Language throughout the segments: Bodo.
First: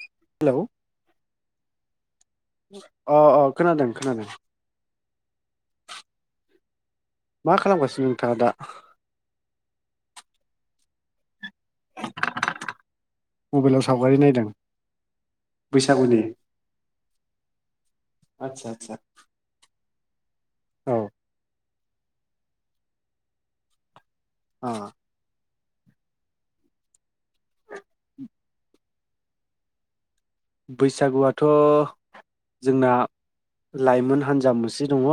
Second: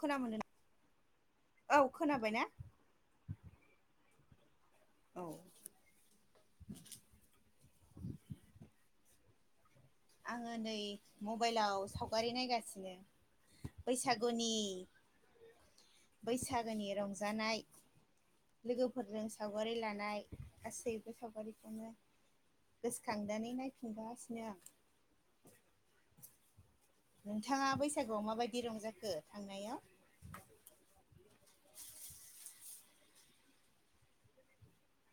खोना मोनो हेलौ औ खोनाबायना अ अ खोनादों खोनादों औ मा खालामगासिनो नोंथाङा दा? आङो नै म मबाइलाव सावगारि नायगासिनो मबाइलाव सावगारि नायदों बैसागुनि बैसागुनि बैसागोनि रंजानाय आतसा आतसा लोगोफोरजों सावगारि लानाय औ गासैबो सावगारिखौनो। गोसोखांनानै नायफिनगासि अ नोंथाङा बैसागोआव माबायदि रंजाग हो थांनायाव बैसागुआथ जोंना लाइमोन हान्जा मोनसे दङ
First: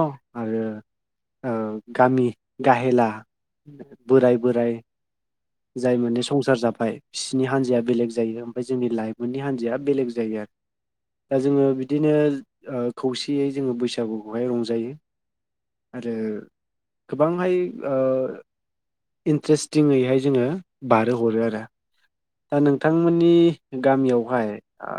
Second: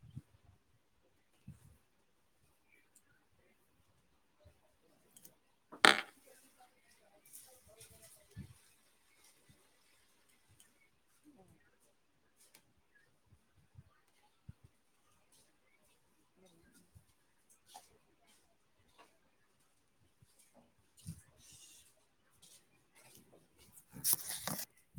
आरो गामि गाहेला बोराय बोराय जाय माने संसार जाब ओमफ्राय बिसिरनि हान्जायो बेलेग जायो ओमफ्राय जोंनि लाइमोननि हानजाया बेलेग। ज दा जोङो बिदिनो ओ खौसेयै जोङो बैसागुखौहाय रंजायो आरो गोबांहाय ओ इन्टेरेस्टिंङैहाय जोङो बारो हरो आरो। दा नोंथांमोननि गामियावहाय आ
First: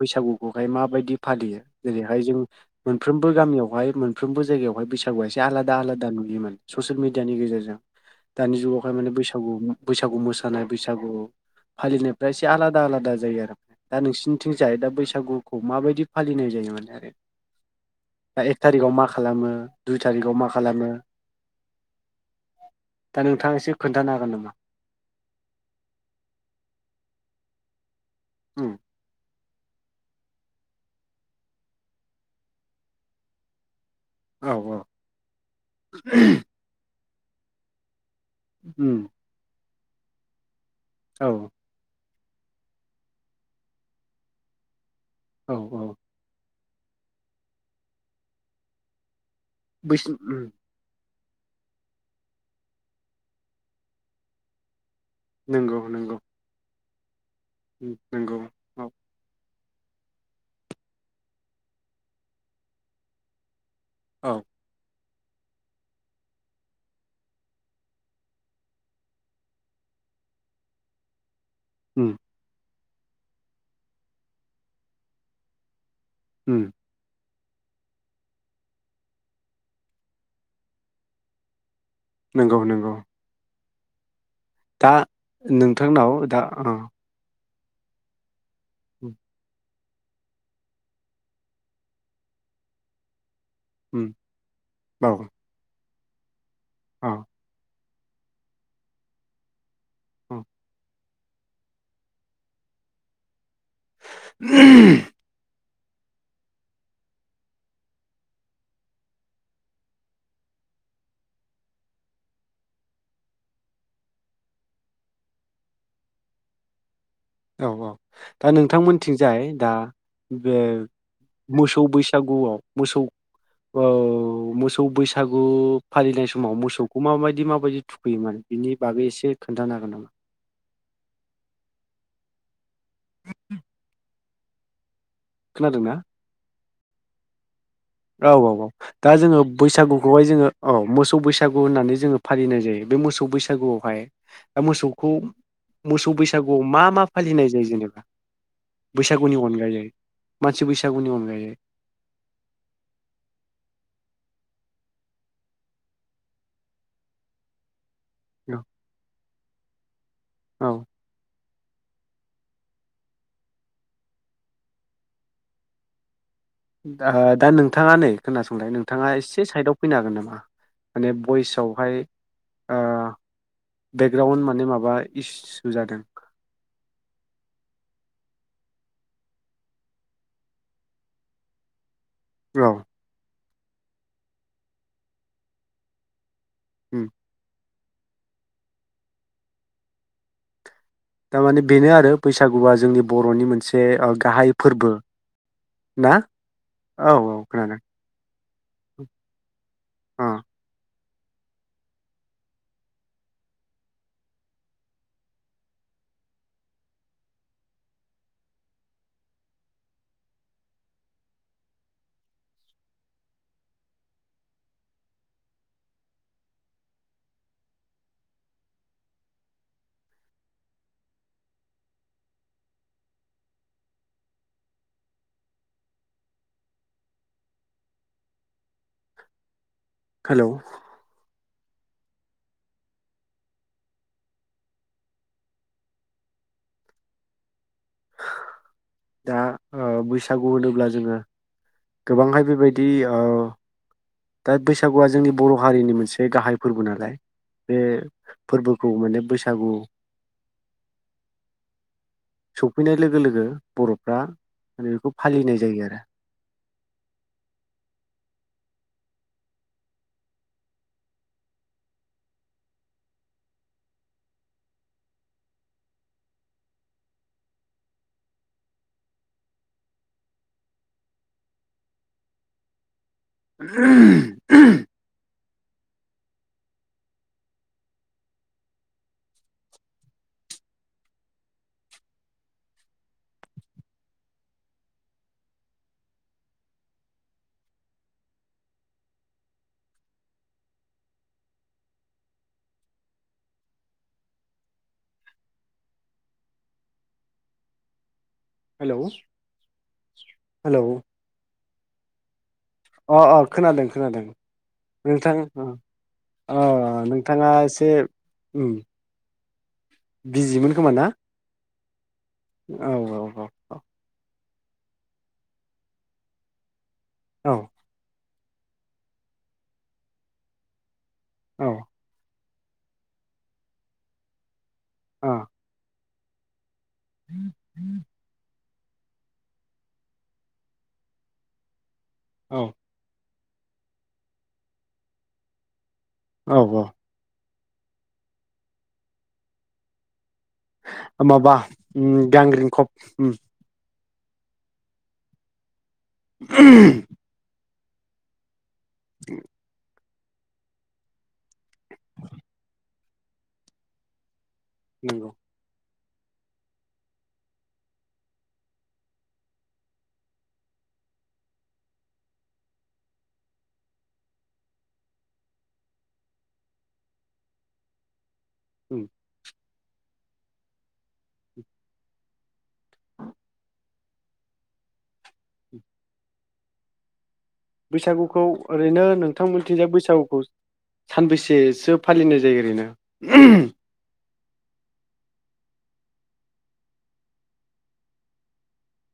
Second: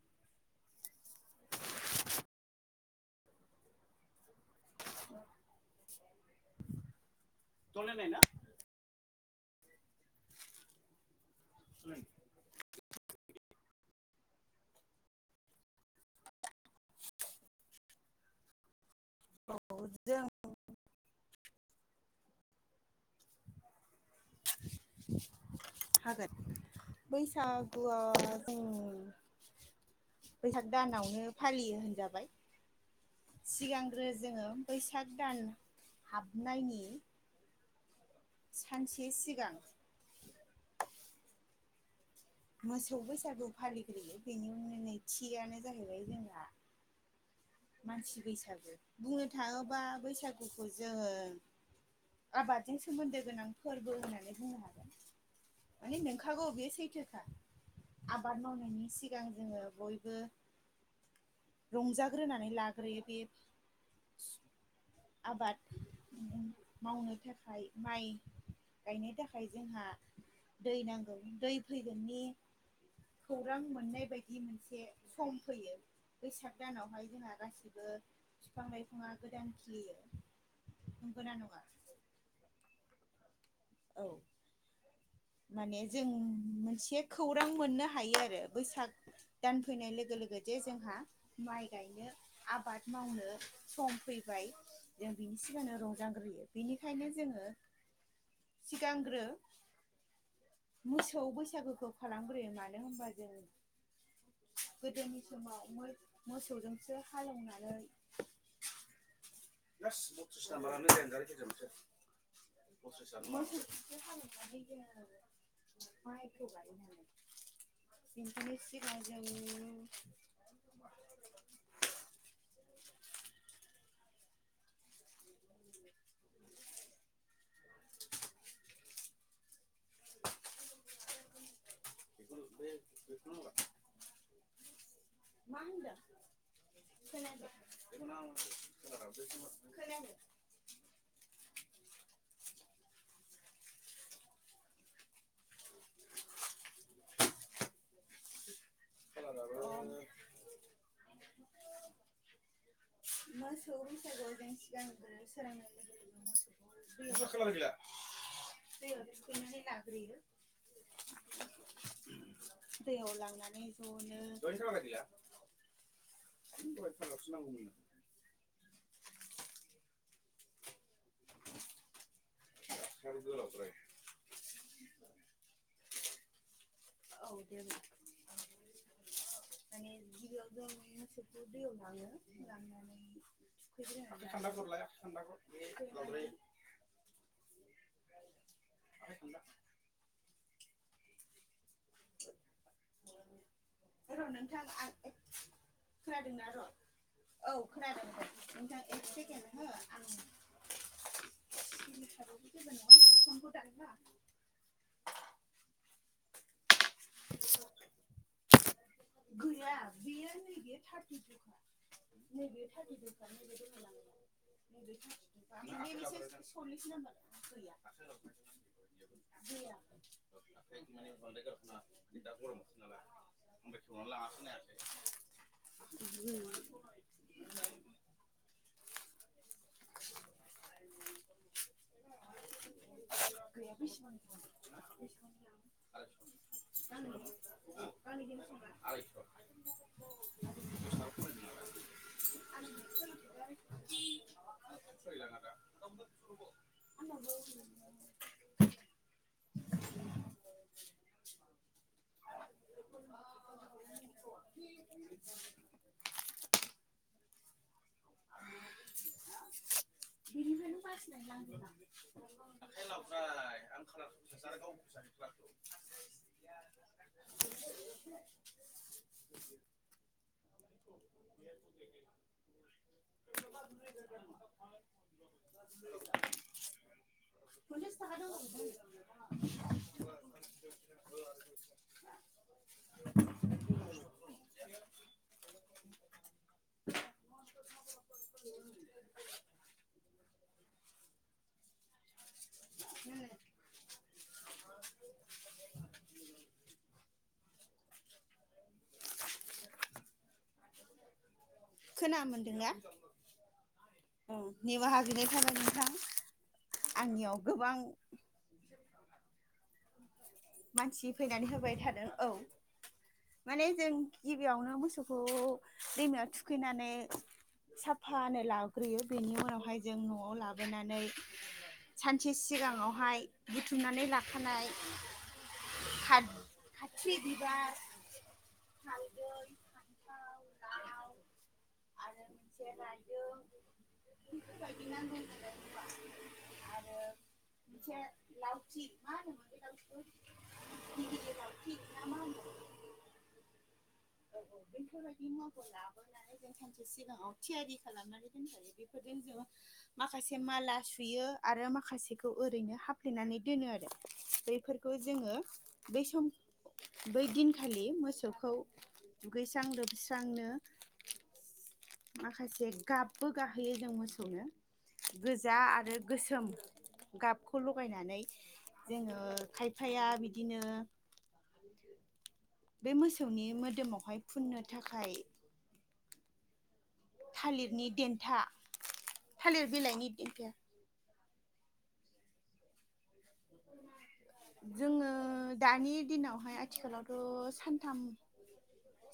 बैसागुखौहाय माबायदि फालियो जेरैहाय जों मोनफ्रोमबो गामियावहाय मोनफ्रोमबो जायगायावहाय बैसागुआ एसे आलादा आलादा नुयोमोन ससियेल मिडिया नि गेजेरजों दानि जुगाव माने बैसागु बैसागु मोसानाय बैसागु फालिनायफ्रा एसे आलादा आलादा जायो आरो दा नोंसिनिथिं जाय दा बैसागुखौ माबायदि फालिनाय जायो माने आरो दा एक थारिखाव मा खालामो दुइ जों थारिखाव मा खालामो दा नोंथाङा एसे खोन्थानो हागोन नामा। बैसागु उम। बैसाग दानावनो फालियो होनजाबाय। सिगां आरो जोङो औ बैसाग दान हाबनायनि उम सानसे सिगां औ। मोसौ बैसागो फालिग्रोयो बेनि उन नै औ थियानो औ जाहैबाय जोंहा मानसि बैसागो। बुङो थाङोबा बैस उम बैसागुखौ जोङो आबादजों सोमोन्दो गोनां फोर्बो होन्नानै बुंनो हागोन। नंगौ माने नंगौ नोंखागौ बे सैथो। उम नंगौ आबाद औ मावनायनि सिगां जोङो बयबो रंजा ग्रोनानै लाग्रोयो बे औ। आबाद मावनो थाखाय माइ गायनो थाखाय जोंहा दै नांगौ। दै उम फैगोननि खौरां मोन्नाय बायदि मोनसे सम फैयो बैसाग उम दानावहाय जोंहा गासिबो फिफां लाइफाङा गोदान खिलियो। नंगोना नङा? नोंगौ नोंगौ। औ। दा नोंथांनाव दा ओ रां मोन्नो हायो आरो बैसाग दान फैनाय लोगो लोगो जे जोंहा माइ गायनो आबाद मावनो सम उम फैबाय औ जों बिनि सिगांनो रंजा औ बिनिखायनो जोङो सिगांग्रो उम। मोसौ बैसागोखौ खालामग्रोयो मानो होनबा जों गोदोनि समाव मो मोसौजोंसो हालेवनानै [inaudible] औ औ दा नोंथांमोन्थिंजाय दा बे मोसौ बैसागुआव मोसौ ओ मोसौ बैसागु फालिनाय समाव मोसौखौ माबायदि माबायदि थुखैयोमोन बिनि बागै एसे खोन्थानो हा नों [unintelligible] [inaudible] खोनादोंना खोनायाखै औ औ औ दा जोङो बैसागुखौहाय जोङो औ मोसौ बैसा बसागु होननानै जोङो फालिनाय जायो बे मोसौ बैसागुआवहाय मोसौखौ मोसौ बैसागुआव मा मा फालिनाय जायो जेनेबा? बैसागुनि अनगायै मानसि बैसागुनि अनगायै [unintelligible] [unintelligible] [unintelligible] गाग्रोयो औ दैयाव लांनानै खौनो [unintelligible] गाहा दा नोंथाङा नै खोनासंलाय नोंथाङा एसे सायदआव फैनो हागोन नामा माने बयसावहाय अ बेग्राउनड माने माबा इस सोजादों औ दे माने गिबियाव जों [unintelligible] दै आव लांङो औ [unintelligible] खान्थाखौ हरलाय खान्था [unintelligible] अम [inaudible] दा माने बेनो आरो बैसागुआ जोंनि बर'नि मोनसे खान्दा र' गाहाय नोंथां आं फोरबो ए ना खोनादोंना र' औ औ खोनादों दे नोंथां एक सेकेन्ड हो आं अ। [unintelligible] गैया बियो नैबे थारतिटु-नैबे थारतिटु [unintelligible] नै मोनसे सलिस नाम्बार गैया-गैया। दा गरमबोथोर नालाय [unintelligible] अम हो। हेलौ गैया बेसेबां-बेसेबां [unintelligible] आंनि आंनिबो एसांला दा ओ बैसागु होनोब्ला जोङो गोबांहाय बेबायदि ओ दा बैसागुआ जोंनि बर हारिनि मोनसे गाहाय फोरबो नालाय बे फोरबोखौ माने बैसागु सफैनाय लोगो-लोगो बर'फ्रा बेखौ फालिनाय जायो आरो [unintelligible] [inaudible] [inaudible] [inaudible] [inaudible] [inaudible] हेलौ-हेलौ खोना मोन्दोंना? अ अ खोनादों खोनादों। निमाहा बिनाय नोंथां थाबाय उम नोंथां आंनियाव नोंथाङा गोबां एसे उम बिजिमोन खोमा ना मानसि फैनानै होबाय थाद औ औ औ औ। बेयावनो मोसौखौ दैमायाव थुखैनानै औ साफानो लाग्रोयो बेनि उनावहाय जों न'आव लाबोनानै औ सानसे सि सिगांआव हाय बुथुमनानै लाखानाय ओ। थाद हाथि बिबार हालदै फान्थाव लाव औ आरो मोनसेआ रायदों बिबाय होनबा औ औ। मोनसे लावथि। मा होनोमोन बे लावथिखौ? दिगिलि माबा लावथि ना मा होनो गांग्रिंखब औ औ बैफोरबादि [unintelligible] सानसे सिगाङाव थियारि खालामनानै दोनजायो [inaudible] माखासे माला सुयो आरो मा खासेखौ ओरैनो हा सोनानै दोनो आरो बै फोरखौ नंगौ जोङो बै सम बै दिनखालि मोसौखौ दुगैस्रां लोबस्रांनो माखासे गाबबो गाहोयो जों मोसौनो। गोजा आरो गोसोम गाबखौ लगायनानै उम जोङो खाय फाया बिदिनो बे मोसौनि मोदोमावहाय फुन्नो थाखाय थालिरनि बैसागुखौ देन्था ओरैनो थालिर नोंथांमोन्थिजाय बिलाइनि बैसागुखौ दिंखिया सानबैसेसो फालिनाय जायो ओरैनो? [inaudible] जोङो दानि दिनावहाय आथिखालावथ सान्थाम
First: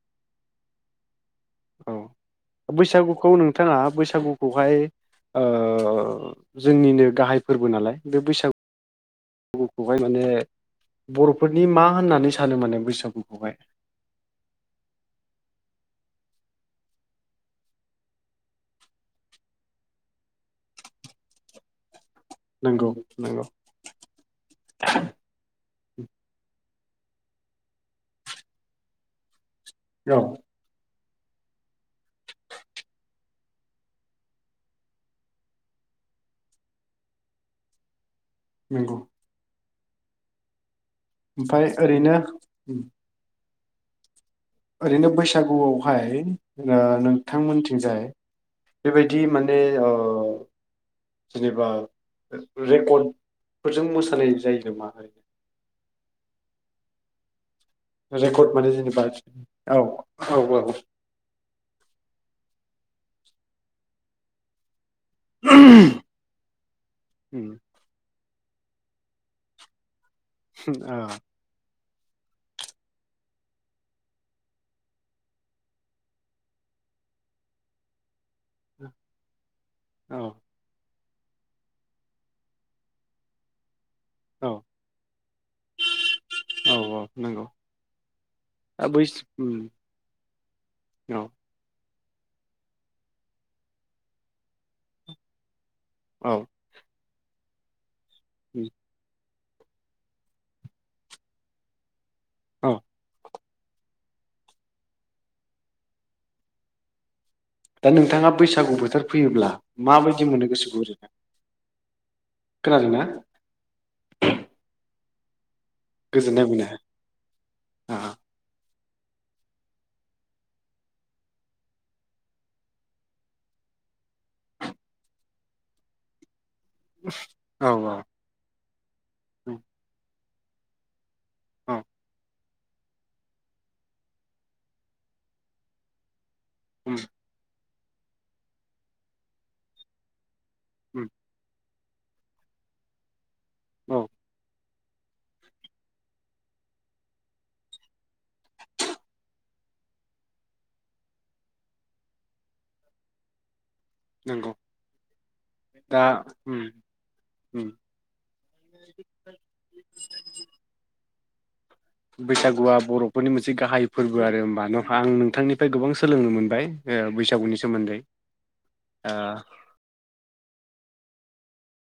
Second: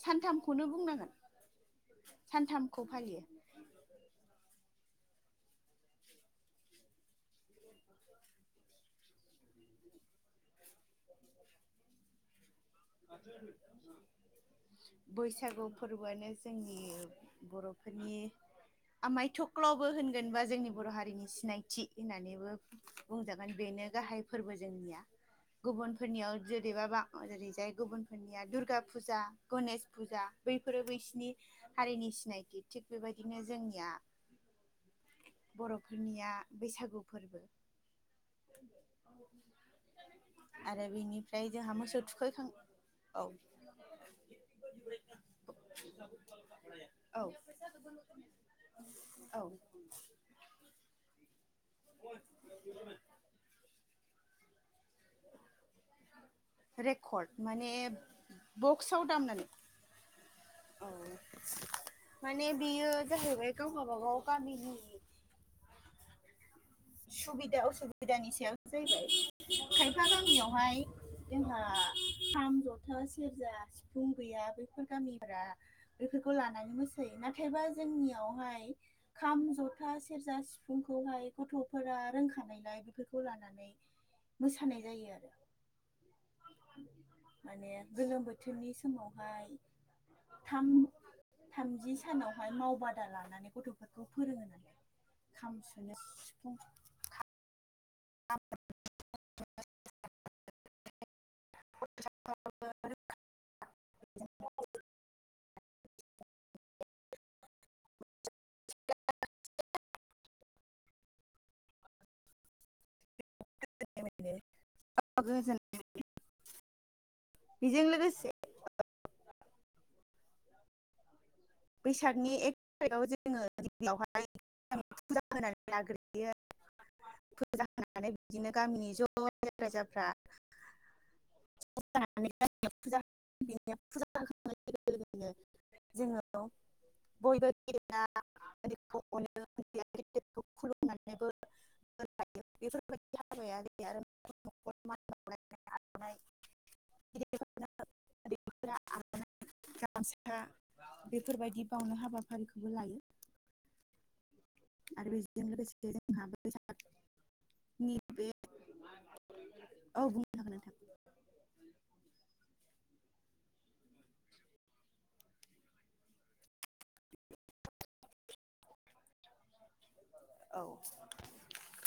सान्थामखौनो बुंनांगोन। औ सानथामखौ फालियो बैसागुखौ नोंथाङा बैसागुखौहाय ओ जोंनि नो गाहाय फोरबो नालाय बे बैसा गु फोरखौहाय माने बर'फोरनि मा होननानै स बैसागु फोरबो आनो जोंनि बर'फोरनि आमायथख्लबो होनगोनबा जोंनि बर' हारिनि सिनायथि। होननानैबो नंगौ नंगौ बुंजागोन बेनो गाहाय फोरबो जोंनिया गुबुनफोरनियाव जो बेबाबा ओरैजाय गुबुन फोरनिया दुर्गा फुजा गनेश औ फुजा बैफोरो बै नि हारिनि सिनायथि थिग बेबायदिनो जोंनिया बर'फोरनिया बैसागु फोरबो नंगौ। आरो बेनिफ्राय ओमफ्राय जोंहा मोसौ ओरैनो थुखैखां औ ओरैनो बैसागु आवहाय ओ औ नोंथांमोनथिंजाय बेबायदि औ माने ओ जेनेबा रेकर्ड फोरजों मोसानाय जायो जों मा होनो? रेकर्ड माने माने जेनेबा बक्सआव दामनानै औ औ माने बेयो जाहैबाय गावबा गाव गामिनि [unintelligible] सुबिदा असुबिदानि सायाव [unintelligible] सा गामियावहाय जोंहा खाम, जथा, सेरजा, सिफुं गैया बैफोर गामिफोरा बेफोरखौ लानानै मोसायो नाथायबा जोंनियाव याव हाय खाम, जथा, औ सेरजा, सिफुं खौहाय [unintelligible] फोरा रोंखानायलाय बेफोरखौ लानानै औ औ। मोसानाय जायो आरो औ औ नंगौ माने गोलोम बोथोरनि दा बै समावहाय उम थाम औ थामजि सानावहाय मावबादा लानानै गथ'फोरखौ फोरोंङो नालाय खाम सुनो औ सिफुं उम [unintelligible] अ औ नोंथाङा बैस सागु बोथोर फैयोब्ला माबायदि मोनो गोसोखौ ओरैहाय खोनादों ना? [unintelligible] अ गोजोन गोजोननाय मोनो बेजों आह लोगोसे बैसागनि एक थारिआव जोंङो दियावहाय फुजा होनानै लाग्रोयो औ फोजा औ होनानै बिदिनो गामिनि ज'रायजो उम राजाफ्रा औ [unintelligible] [unintelligible] जोंङो औ उम बयबो [unintelligible] [unintelligible] उम खुलुमनानैबो [unintelligible] बिफोर बायदिया औ [unintelligible] [unintelligible] गामसा बेफोरबायदि बावनो हाबाफारिखौबो लायो। नंगौ आरो बेजों लोगोसे दा जोंहा उम उम [unintelligible] बे औ बुंनो हागोन नोंथां बैसागुआ बर'फोरनि मोनसे गाहाय फोरबो आरो होमबा न आं नोंथांनिफ्राय गोबां सोलोंनो मोनबाय ओ बैसागुनि सोमोन्दै ओ औ